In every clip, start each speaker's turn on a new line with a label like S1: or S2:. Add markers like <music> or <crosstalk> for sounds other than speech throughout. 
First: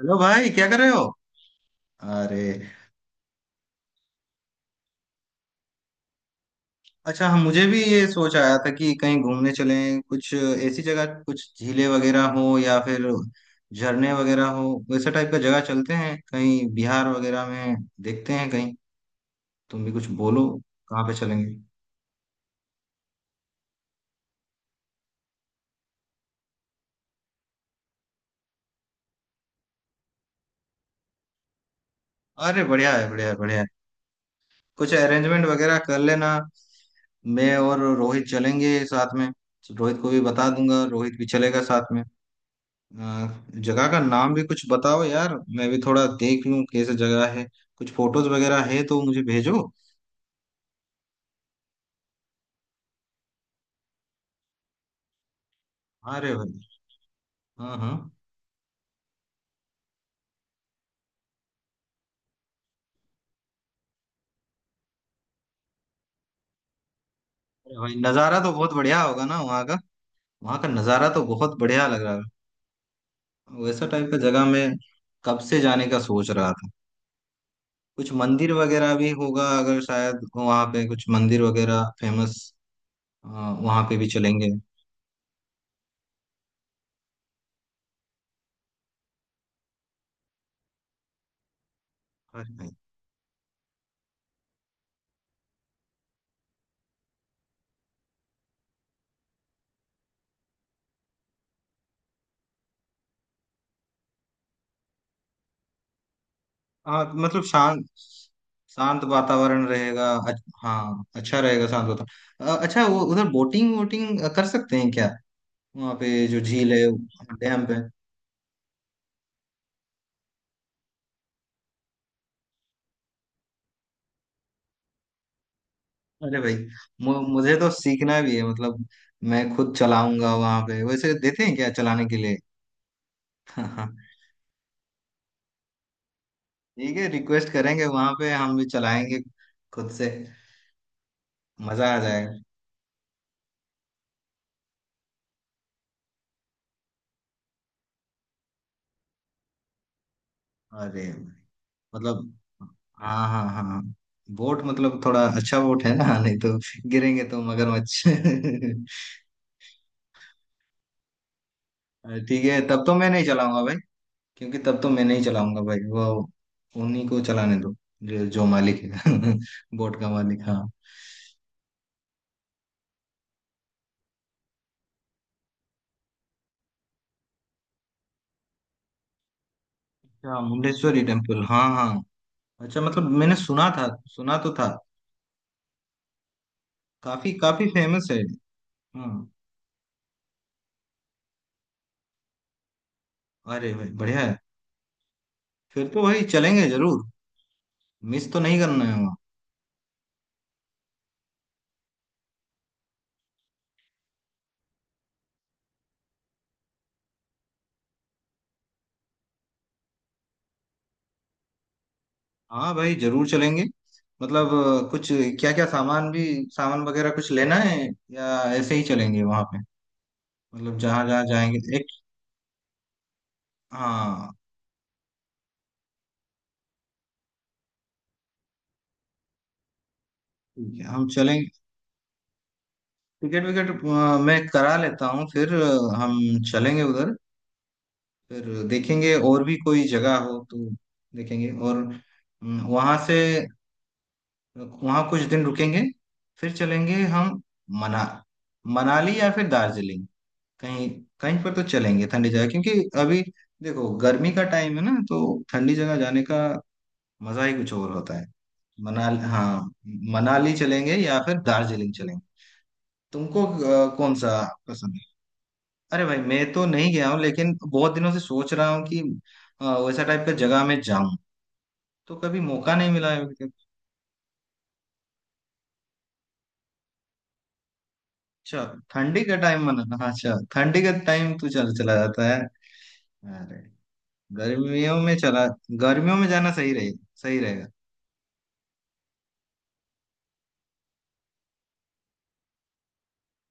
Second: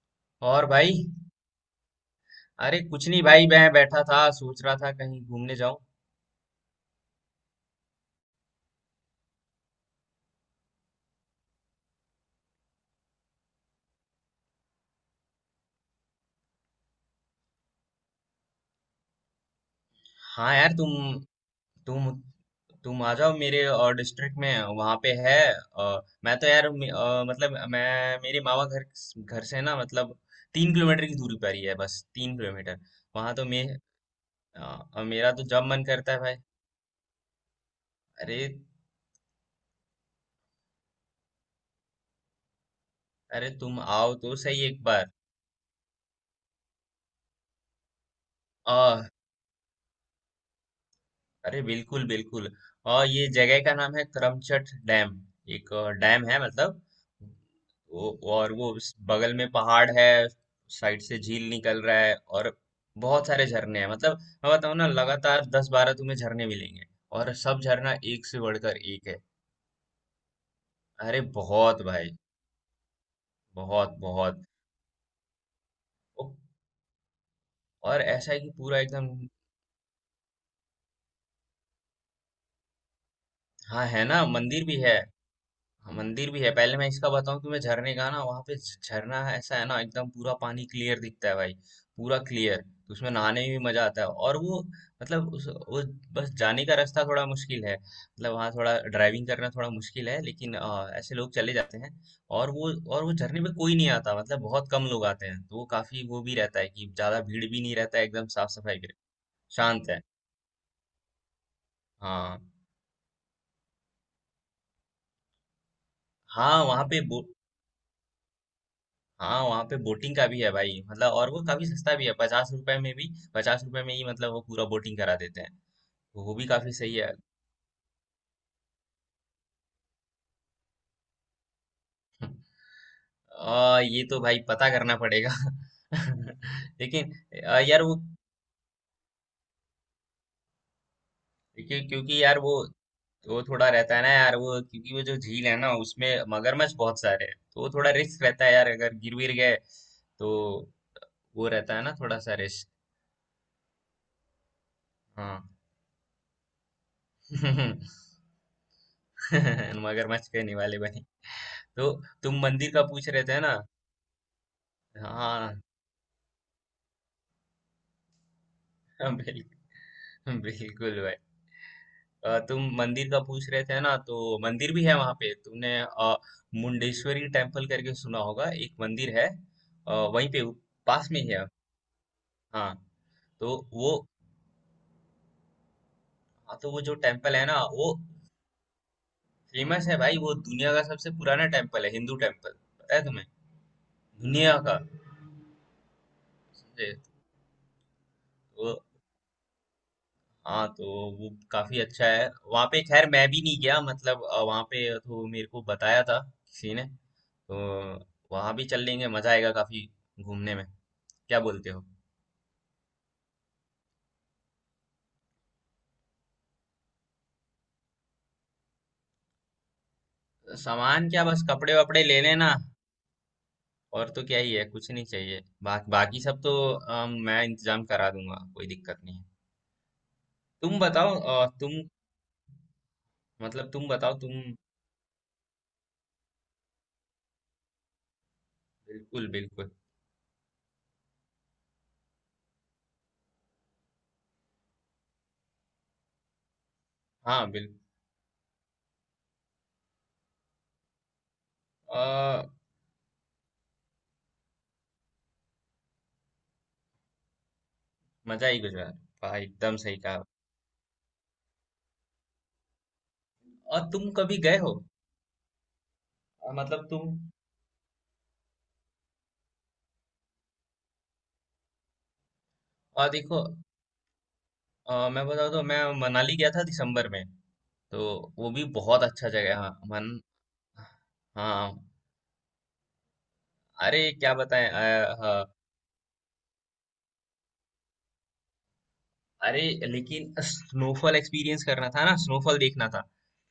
S1: Hello भाई, क्या
S2: और
S1: कर रहे
S2: भाई।
S1: हो? अरे,
S2: अरे कुछ नहीं भाई, मैं बैठा था सोच रहा था कहीं घूमने जाऊं।
S1: अच्छा हम मुझे भी ये सोच आया था कि कहीं घूमने चलें। कुछ ऐसी जगह, कुछ झीलें वगैरह हो या फिर झरने वगैरह हो, वैसे टाइप का जगह चलते हैं कहीं बिहार वगैरह में। देखते हैं कहीं। तुम भी कुछ बोलो,
S2: हाँ यार,
S1: कहाँ पे चलेंगे?
S2: तुम तुम आ जाओ मेरे और डिस्ट्रिक्ट में। वहां पे है। मैं तो यार मतलब मैं मेरे मामा घर घर से ना मतलब तीन किलोमीटर की दूरी पर ही है, बस तीन
S1: अरे
S2: किलोमीटर
S1: बढ़िया है, बढ़िया है,
S2: वहां तो
S1: बढ़िया
S2: मैं।
S1: है। कुछ
S2: मेरा तो
S1: अरेंजमेंट
S2: जब
S1: वगैरह
S2: मन
S1: कर
S2: करता है
S1: लेना।
S2: भाई।
S1: मैं और रोहित
S2: अरे,
S1: चलेंगे साथ में। रोहित को भी बता दूंगा, रोहित भी चलेगा साथ में। आ,
S2: अरे तुम
S1: जगह का
S2: आओ
S1: नाम
S2: तो
S1: भी
S2: सही
S1: कुछ
S2: एक
S1: बताओ यार, मैं भी थोड़ा देख लूं कैसे जगह है। कुछ फोटोज वगैरह है तो
S2: बार।
S1: मुझे भेजो।
S2: अरे बिल्कुल बिल्कुल। और ये जगह का नाम है करमचट डैम। एक डैम
S1: अरे
S2: है
S1: भाई,
S2: मतलब।
S1: हाँ हाँ।
S2: वो, और वो उस बगल में पहाड़ है, साइड से झील निकल रहा है। और बहुत सारे झरने हैं, मतलब मैं बताऊँ ना, लगातार 10-12 तुम्हें झरने मिलेंगे। और सब
S1: अरे भाई,
S2: झरना एक
S1: नज़ारा
S2: से
S1: तो बहुत
S2: बढ़कर
S1: बढ़िया
S2: एक है।
S1: होगा ना वहाँ का। वहाँ का नज़ारा
S2: अरे
S1: तो बहुत
S2: बहुत
S1: बढ़िया लग
S2: भाई,
S1: रहा है। वैसा
S2: बहुत
S1: टाइप का जगह
S2: बहुत।
S1: मैं कब से जाने का
S2: ओ,
S1: सोच रहा था।
S2: और
S1: कुछ
S2: ऐसा है कि
S1: मंदिर
S2: पूरा
S1: वगैरह
S2: एकदम।
S1: भी होगा अगर, शायद वहाँ पे कुछ मंदिर वगैरह फेमस, वहाँ
S2: हाँ
S1: पे
S2: है
S1: भी
S2: ना,
S1: चलेंगे।
S2: मंदिर भी है। हाँ, मंदिर भी है। पहले मैं इसका बताऊं तुम्हें झरने का ना, वहां पे झरना है। ऐसा है ना, एकदम पूरा पानी क्लियर दिखता है भाई। पूरा क्लियर, तो उसमें नहाने में भी मजा आता है। और वो मतलब उस, वो बस जाने का रास्ता थोड़ा मुश्किल है, मतलब वहाँ थोड़ा ड्राइविंग करना थोड़ा मुश्किल है, लेकिन ऐसे लोग चले जाते हैं। और वो झरने में कोई नहीं आता, मतलब बहुत कम लोग आते हैं, तो वो काफी वो भी रहता है कि
S1: हाँ
S2: ज्यादा
S1: मतलब
S2: भीड़ भी नहीं
S1: शांत,
S2: रहता है, एकदम साफ सफाई भी रहती
S1: शांत
S2: है।
S1: वातावरण
S2: शांत है।
S1: रहेगा हाँ, अच्छा रहेगा शांत
S2: हाँ।
S1: वातावरण। अच्छा, वो उधर बोटिंग वोटिंग कर सकते हैं क्या? वहाँ पे जो
S2: हाँ,
S1: झील
S2: वहाँ
S1: है,
S2: पे।
S1: डैम पे।
S2: हाँ, वहाँ पे बोटिंग का भी है भाई, मतलब। और वो काफी सस्ता भी है, 50 रुपए में भी, 50 रुपए में ही मतलब वो पूरा बोटिंग करा देते हैं। तो वो
S1: अरे
S2: भी
S1: भाई,
S2: काफी सही है।
S1: मुझे तो सीखना भी है मतलब। मैं खुद चलाऊंगा वहाँ पे, वैसे देते हैं क्या चलाने के लिए?
S2: <laughs> ये
S1: <laughs>
S2: तो भाई पता करना पड़ेगा। <laughs>
S1: ठीक है,
S2: लेकिन
S1: रिक्वेस्ट
S2: यार
S1: करेंगे
S2: वो,
S1: वहाँ पे, हम भी चलाएंगे खुद से।
S2: क्यों,
S1: मजा आ
S2: क्योंकि यार
S1: जाएगा।
S2: वो थोड़ा रहता है ना यार, वो क्योंकि वो जो झील है ना, उसमें मगरमच्छ बहुत सारे हैं, तो वो थोड़ा रिस्क रहता है यार, अगर गिर गिर गए तो।
S1: अरे भाई,
S2: वो रहता है ना थोड़ा
S1: मतलब,
S2: सा रिस्क।
S1: हाँ हाँ हाँ। बोट मतलब थोड़ा
S2: हाँ।
S1: अच्छा बोट है ना, नहीं तो गिरेंगे तो
S2: <laughs>
S1: मगरमच्छ। <laughs>
S2: मगरमच्छ के निवाले बने तो।
S1: अरे
S2: तुम
S1: ठीक है,
S2: मंदिर का
S1: तब तो मैं
S2: पूछ रहे
S1: नहीं
S2: थे ना।
S1: चलाऊंगा भाई। क्योंकि तब तो मैं नहीं
S2: हाँ।
S1: चलाऊंगा भाई वो। उन्हीं को चलाने दो जो मालिक है।
S2: <laughs> बिल,
S1: <laughs> बोट का मालिक, हाँ।
S2: बिल्कुल भाई। तुम मंदिर का पूछ रहे थे ना, तो मंदिर भी है वहां पे। तुमने मुंडेश्वरी टेम्पल करके सुना होगा, एक मंदिर है वहीं
S1: अच्छा,
S2: पे,
S1: मुंडेश्वरी
S2: पास में ही
S1: टेम्पल,
S2: है।
S1: हाँ हाँ।
S2: हाँ,
S1: अच्छा मतलब मैंने
S2: तो
S1: सुना था,
S2: वो,
S1: सुना तो था।
S2: हाँ तो वो जो
S1: काफी
S2: टेम्पल है ना,
S1: काफी
S2: वो
S1: फेमस है, हाँ।
S2: फेमस है भाई, वो दुनिया का सबसे पुराना टेम्पल है, हिंदू टेम्पल। पता है तुम्हें?
S1: अरे भाई बढ़िया है,
S2: दुनिया का।
S1: फिर तो भाई चलेंगे
S2: समझे?
S1: जरूर। मिस तो नहीं
S2: वो,
S1: करना है वहाँ।
S2: हाँ तो वो काफी अच्छा है वहां पे। खैर मैं भी नहीं गया मतलब, वहां पे तो मेरे को बताया था किसी ने। तो वहां भी चल लेंगे, मजा आएगा काफी घूमने में। क्या बोलते हो?
S1: हाँ भाई, जरूर चलेंगे। मतलब कुछ क्या क्या सामान भी, सामान वगैरह कुछ लेना है या ऐसे ही चलेंगे वहां पे? मतलब जहां
S2: सामान क्या,
S1: जहां
S2: बस
S1: जाएंगे
S2: कपड़े
S1: एक।
S2: वपड़े ले लेना। और तो
S1: हाँ
S2: क्या ही है, कुछ नहीं चाहिए। बाकी सब तो मैं इंतजाम करा दूंगा, कोई दिक्कत नहीं है।
S1: ठीक
S2: तुम
S1: है, हम
S2: बताओ
S1: चलेंगे।
S2: तुम,
S1: टिकट विकेट
S2: मतलब तुम बताओ
S1: मैं
S2: तुम।
S1: करा लेता हूँ, फिर हम चलेंगे उधर। फिर देखेंगे
S2: बिल्कुल
S1: और भी
S2: बिल्कुल।
S1: कोई जगह हो तो देखेंगे, और वहां से, वहां कुछ दिन रुकेंगे फिर चलेंगे हम।
S2: हाँ बिल्कुल।
S1: मना मनाली या फिर दार्जिलिंग, कहीं, कहीं पर तो चलेंगे ठंडी
S2: आ,
S1: जगह, क्योंकि अभी देखो गर्मी का टाइम है ना, तो ठंडी जगह जाने का मजा ही कुछ और होता है।
S2: मजा ही गुजरा
S1: मनाली,
S2: भाई,
S1: हाँ।
S2: एकदम सही कहा।
S1: मनाली चलेंगे या फिर दार्जिलिंग चलेंगे? तुमको
S2: और तुम
S1: कौन सा
S2: कभी गए हो
S1: पसंद है? अरे भाई, मैं तो
S2: मतलब
S1: नहीं गया
S2: तुम?
S1: हूँ, लेकिन बहुत दिनों से सोच रहा हूँ कि वैसा टाइप का जगह में जाऊं, तो कभी मौका नहीं
S2: और
S1: मिला है।
S2: देखो, मैं बताऊँ तो, मैं मनाली गया था दिसंबर में। तो वो
S1: अच्छा,
S2: भी बहुत
S1: ठंडी
S2: अच्छा
S1: का
S2: जगह है।
S1: टाइम
S2: हाँ
S1: मना हाँ,
S2: मन।
S1: अच्छा, ठंडी का टाइम तो चल
S2: हाँ।
S1: चला जाता है। अरे,
S2: अरे क्या बताएं
S1: गर्मियों में
S2: हाँ।
S1: चला, गर्मियों में जाना सही रहेगा।
S2: अरे, लेकिन स्नोफॉल एक्सपीरियंस करना था ना, स्नोफॉल देखना था,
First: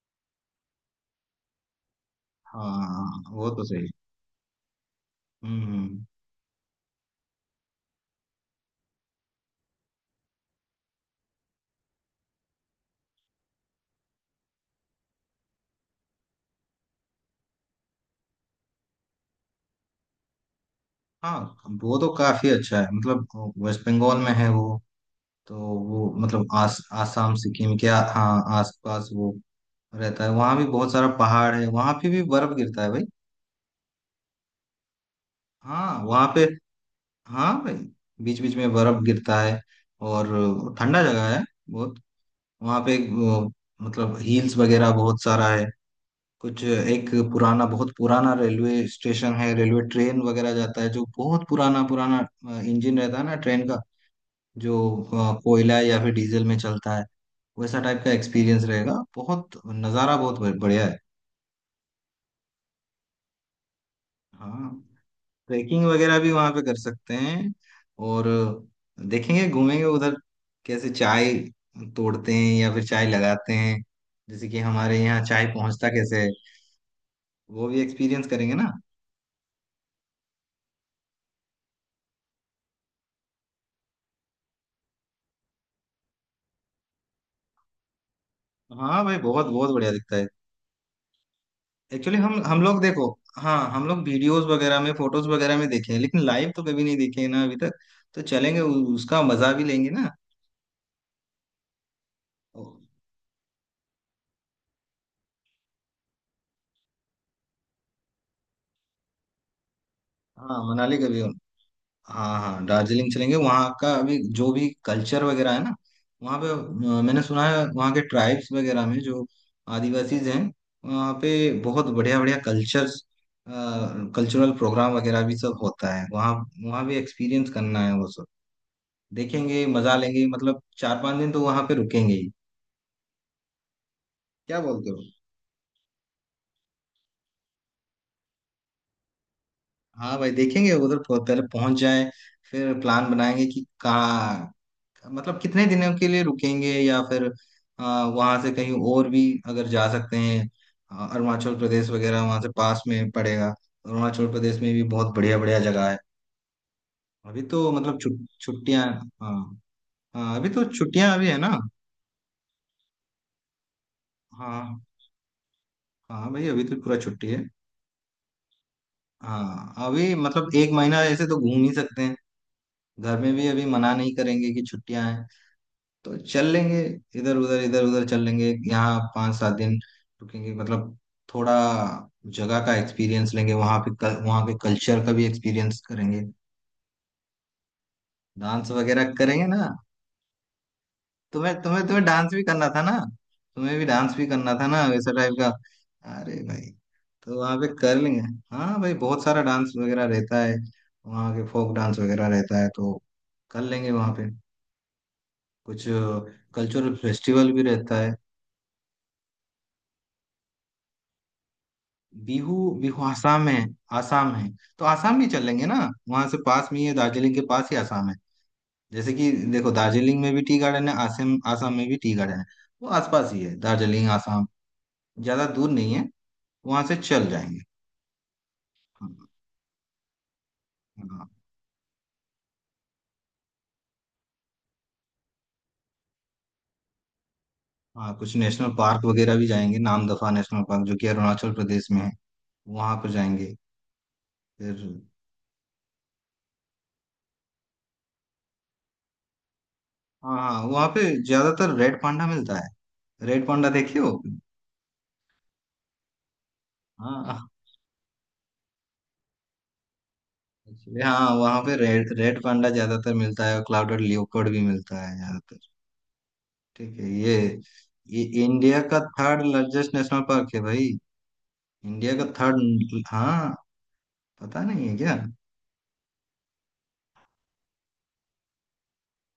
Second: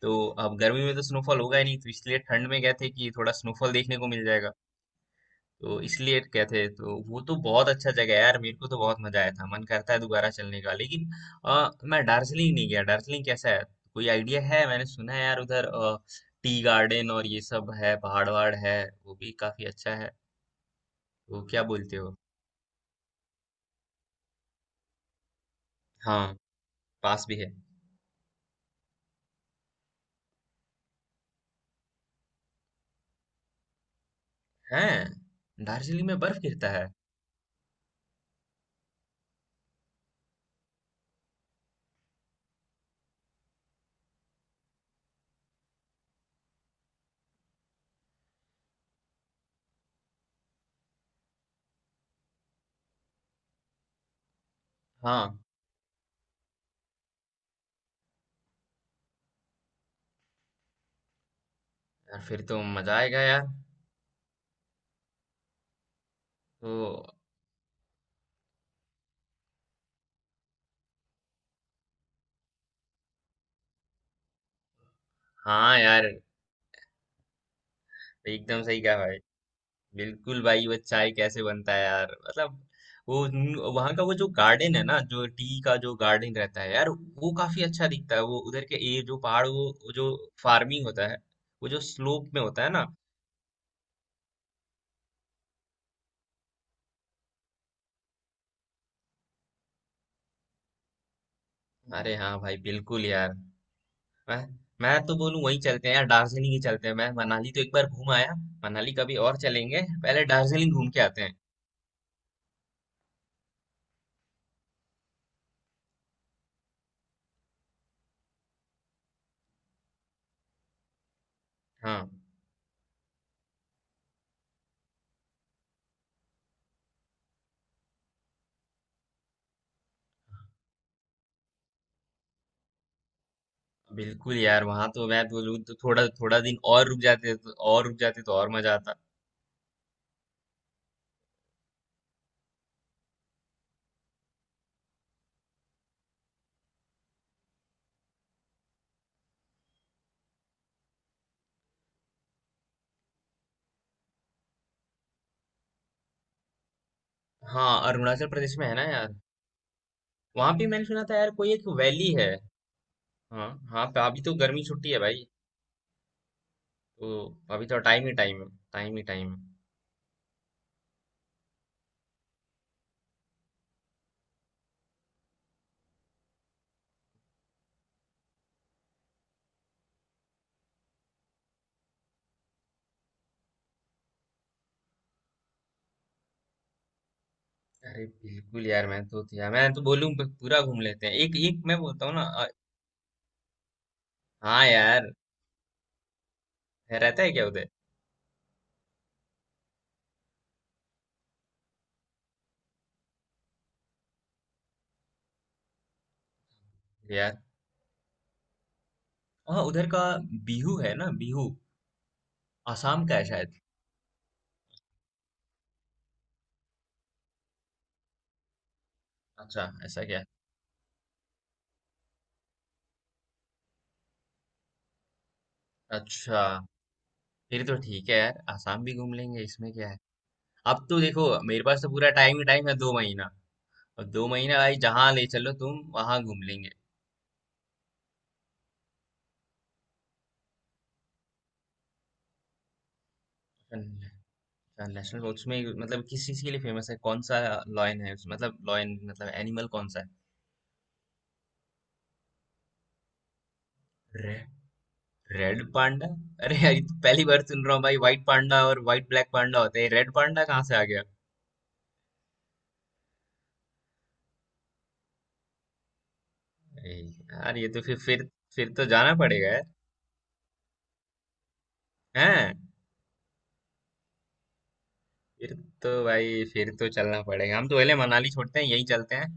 S2: तो अब गर्मी में तो स्नोफॉल होगा ही नहीं, तो इसलिए ठंड में गए थे कि
S1: हाँ
S2: थोड़ा
S1: वो तो
S2: स्नोफॉल
S1: सही।
S2: देखने को मिल जाएगा। तो
S1: हम्म।
S2: इसलिए गए थे। तो वो तो बहुत अच्छा जगह है यार, मेरे को तो बहुत मजा आया था, मन करता है दोबारा चलने का। लेकिन मैं दार्जिलिंग नहीं गया। दार्जिलिंग कैसा है, कोई आइडिया है? मैंने सुना है यार उधर टी गार्डन और ये सब है, पहाड़ वहाड़ है, वो भी काफी अच्छा है।
S1: हाँ,
S2: तो क्या बोलते
S1: वो तो
S2: हो?
S1: काफी अच्छा है, मतलब वेस्ट बंगाल में है वो। तो वो
S2: हाँ,
S1: मतलब आस
S2: पास
S1: आसाम
S2: भी है।
S1: सिक्किम के हाँ, आसपास वो रहता है, वहाँ भी बहुत सारा पहाड़ है, वहाँ पे भी बर्फ गिरता है भाई।
S2: हैं?
S1: हाँ
S2: दार्जिलिंग में
S1: वहाँ
S2: बर्फ
S1: पे,
S2: गिरता है?
S1: हाँ भाई, बीच बीच में बर्फ गिरता है। और ठंडा जगह है बहुत। वहाँ पे मतलब हिल्स वगैरह बहुत सारा है। कुछ एक पुराना, बहुत पुराना रेलवे स्टेशन है, रेलवे ट्रेन वगैरह जाता है जो बहुत पुराना पुराना इंजन रहता है ना ट्रेन का, जो
S2: हाँ।
S1: कोयला या फिर डीजल में चलता है। वैसा टाइप का एक्सपीरियंस रहेगा, बहुत नज़ारा बहुत बढ़िया है।
S2: यार फिर तो मजा आएगा यार।
S1: हाँ, ट्रैकिंग वगैरह भी वहाँ पे
S2: तो
S1: कर सकते हैं। और देखेंगे घूमेंगे उधर, कैसे चाय तोड़ते हैं या फिर चाय लगाते हैं, जैसे कि हमारे यहाँ चाय
S2: हाँ
S1: पहुँचता
S2: यार,
S1: कैसे है, वो भी एक्सपीरियंस करेंगे
S2: एकदम
S1: ना।
S2: सही कहा भाई। बिल्कुल भाई, वो चाय कैसे बनता है यार। मतलब वो वहाँ का, वो जो गार्डन है ना, जो टी का जो गार्डन रहता है यार, वो काफी अच्छा दिखता है। वो उधर के ये
S1: हाँ भाई,
S2: जो
S1: बहुत
S2: पहाड़, वो
S1: बहुत बढ़िया
S2: वो जो
S1: दिखता है।
S2: फार्मिंग होता है, वो जो
S1: एक्चुअली
S2: स्लोप
S1: हम
S2: में
S1: हम
S2: होता है
S1: लोग
S2: ना।
S1: देखो, हाँ हम लोग वीडियोस वगैरह में, फोटोज वगैरह में देखे हैं, लेकिन लाइव तो कभी नहीं देखे हैं ना अभी तक। तो चलेंगे, उसका मजा भी लेंगे ना।
S2: अरे हाँ भाई, बिल्कुल यार। मैं मैं तो बोलूँ वहीं चलते हैं यार, दार्जिलिंग ही चलते हैं। मैं मनाली तो एक बार घूम आया, मनाली कभी और चलेंगे। पहले
S1: हाँ
S2: दार्जिलिंग घूम
S1: मनाली
S2: के
S1: कभी
S2: आते हैं।
S1: हाँ हाँ, दार्जिलिंग चलेंगे। वहाँ का अभी जो भी कल्चर वगैरह है ना वहाँ पे, मैंने सुना है वहाँ के ट्राइब्स वगैरह में जो आदिवासीज हैं, वहाँ पे बहुत
S2: हाँ
S1: बढ़िया बढ़िया कल्चर्स, कल्चरल प्रोग्राम वगैरह भी सब होता है वहाँ। वहाँ भी एक्सपीरियंस करना है वो सब। देखेंगे, मजा लेंगे, मतलब चार पांच दिन तो वहां पे रुकेंगे ही।
S2: बिल्कुल
S1: क्या
S2: यार, वहां
S1: बोलते हो?
S2: तो मैं बोलूँ तो थोड़ा थोड़ा दिन और रुक जाते तो, और रुक जाते तो और मजा आता।
S1: हाँ भाई, देखेंगे उधर पहले पहुंच जाए, फिर प्लान बनाएंगे कि कहाँ, मतलब कितने दिनों के लिए रुकेंगे या फिर वहां से कहीं और भी अगर जा सकते हैं। अरुणाचल प्रदेश वगैरह वहां से पास में पड़ेगा। अरुणाचल प्रदेश में भी बहुत बढ़िया बढ़िया जगह है। अभी
S2: हाँ,
S1: तो मतलब
S2: अरुणाचल प्रदेश में है
S1: छुट्टियां,
S2: ना यार,
S1: हाँ। हाँ, अभी
S2: वहां
S1: तो
S2: भी मैंने सुना
S1: छुट्टियां
S2: था
S1: अभी
S2: यार,
S1: है
S2: कोई
S1: ना।
S2: एक वैली है। हाँ, हाँ पे अभी तो गर्मी
S1: हाँ,
S2: छुट्टी है भाई।
S1: हाँ भाई, अभी तो पूरा
S2: तो
S1: छुट्टी है।
S2: अभी तो टाइम ही टाइम है, टाइम ही टाइम है।
S1: हाँ अभी मतलब एक महीना ऐसे तो घूम ही सकते हैं। घर में भी अभी मना नहीं करेंगे कि छुट्टियां हैं तो चल लेंगे। इधर उधर चल लेंगे, यहाँ पाँच सात दिन रुकेंगे, मतलब थोड़ा जगह का एक्सपीरियंस लेंगे, वहाँ पे वहाँ के कल्चर का भी एक्सपीरियंस करेंगे।
S2: अरे बिल्कुल
S1: डांस
S2: यार, मैं
S1: वगैरह
S2: तो
S1: करेंगे
S2: यार
S1: ना,
S2: मैं तो बोलूँ पूरा घूम लेते हैं एक
S1: तुम्हें
S2: एक, मैं
S1: तुम्हें तुम्हें
S2: बोलता हूँ ना।
S1: डांस भी करना था ना। तुम्हें भी डांस भी करना
S2: हाँ
S1: था ना वैसा
S2: यार,
S1: टाइप का। अरे भाई,
S2: रहता है
S1: तो
S2: क्या
S1: वहाँ पे
S2: उधर?
S1: कर लेंगे। हाँ भाई, बहुत सारा डांस वगैरह रहता है, वहाँ के फोक डांस वगैरह रहता है, तो कर लेंगे वहाँ पे कुछ। कल्चरल
S2: यार,
S1: फेस्टिवल भी रहता है।
S2: हाँ उधर का बिहू है ना। बिहू
S1: बिहू। बिहू
S2: आसाम का है
S1: आसाम
S2: शायद।
S1: है, आसाम है, तो आसाम भी चल लेंगे ना। वहां से पास में ही है, दार्जिलिंग के पास ही आसाम है। जैसे कि
S2: अच्छा,
S1: देखो
S2: ऐसा
S1: दार्जिलिंग
S2: क्या?
S1: में भी टी गार्डन है, आसाम आसाम में भी टी गार्डन है। वो आसपास ही है दार्जिलिंग आसाम, ज्यादा दूर नहीं है,
S2: अच्छा
S1: वहां से चल जाएंगे।
S2: फिर तो ठीक है यार, आसाम भी घूम लेंगे, इसमें क्या है। अब तो देखो,
S1: हाँ
S2: मेरे पास तो पूरा टाइम ही टाइम है, 2 महीना। और 2 महीना भाई, जहाँ ले चलो तुम, वहां घूम लेंगे।
S1: हाँ, कुछ नेशनल पार्क वगैरह भी जाएंगे। नामदफा नेशनल पार्क जो कि अरुणाचल प्रदेश में है, वहां पर जाएंगे फिर।
S2: नेशनल पार्क उसमें मतलब किस चीज के लिए फेमस है, कौन सा? लॉयन है उसमें, मतलब लॉयन मतलब एनिमल कौन सा है?
S1: हाँ हाँ, वहाँ पे ज्यादातर रेड पांडा मिलता है। रेड पांडा देखे हो?
S2: रे, रेड पांडा? अरे यार ये तो पहली
S1: हाँ।
S2: बार सुन रहा हूँ भाई, व्हाइट पांडा और व्हाइट ब्लैक पांडा होते हैं, रेड पांडा कहाँ से आ
S1: Actually,
S2: गया?
S1: हाँ वहाँ पे रेड रेड पांडा ज्यादातर मिलता है, और क्लाउडेड लियोपर्ड भी मिलता है ज्यादातर।
S2: अरे
S1: ठीक है ये,
S2: यार ये तो फिर
S1: ये
S2: फिर फिर
S1: इंडिया
S2: तो
S1: का
S2: जाना
S1: थर्ड
S2: पड़ेगा यार।
S1: लार्जेस्ट नेशनल पार्क है भाई। इंडिया का
S2: हैं?
S1: थर्ड, हाँ, पता नहीं है क्या?
S2: फिर तो भाई, फिर तो चलना पड़ेगा, हम तो पहले मनाली छोड़ते हैं, यहीं चलते हैं।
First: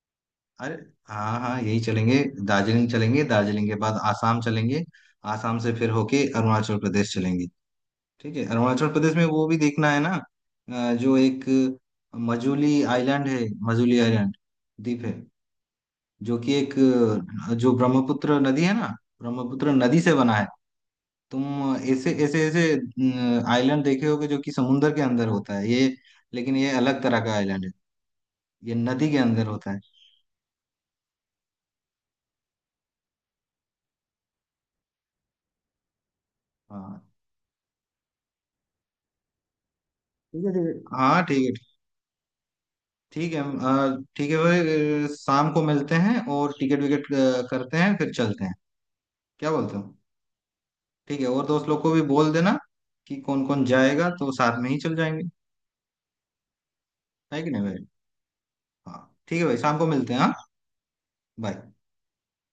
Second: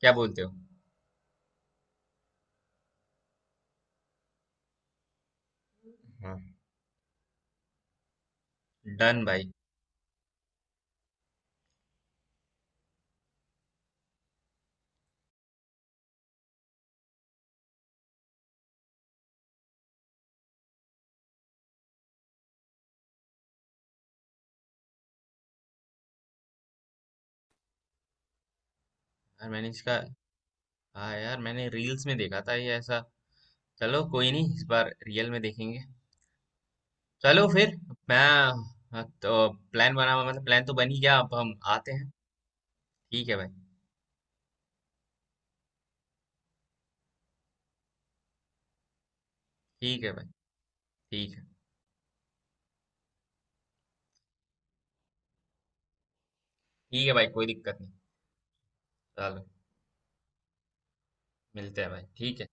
S2: क्या बोलते हो?
S1: अरे हाँ हाँ, यही चलेंगे। दार्जिलिंग चलेंगे, दार्जिलिंग के बाद आसाम चलेंगे, आसाम से फिर होके
S2: हाँ
S1: अरुणाचल प्रदेश चलेंगे। ठीक है, अरुणाचल प्रदेश
S2: डन
S1: में वो
S2: भाई।
S1: भी देखना है ना, जो एक मजूली आइलैंड है, मजूली आइलैंड, द्वीप है, जो कि एक, जो ब्रह्मपुत्र नदी है ना, ब्रह्मपुत्र नदी से बना है। तुम ऐसे ऐसे ऐसे आइलैंड देखे होगे जो कि समुंदर के अंदर होता है ये, लेकिन ये अलग तरह का आइलैंड है, ये नदी के अंदर
S2: यार मैंने
S1: होता है।
S2: इसका, हाँ यार मैंने रील्स में देखा था ये ऐसा। चलो कोई नहीं, इस बार रियल में देखेंगे।
S1: हाँ
S2: चलो फिर मैं, हाँ, तो प्लान बना
S1: ठीक
S2: मतलब,
S1: है,
S2: प्लान
S1: ठीक
S2: तो बन
S1: है,
S2: ही गया,
S1: हाँ
S2: अब
S1: ठीक है।
S2: हम आते हैं। ठीक
S1: ठीक
S2: है
S1: है
S2: भाई।
S1: ठीक है भाई। शाम को मिलते हैं और टिकट विकेट करते हैं फिर चलते हैं, क्या बोलते हो?
S2: ठीक है भाई।
S1: ठीक है,
S2: ठीक है।
S1: और दोस्त लोग को भी बोल देना कि कौन कौन जाएगा, तो साथ में ही चल जाएंगे,
S2: ठीक है भाई,
S1: है
S2: कोई
S1: कि नहीं
S2: दिक्कत
S1: भाई?
S2: नहीं।
S1: हाँ ठीक
S2: चलो
S1: है भाई, शाम को मिलते हैं, हाँ। बाय।
S2: मिलते हैं भाई, ठीक है।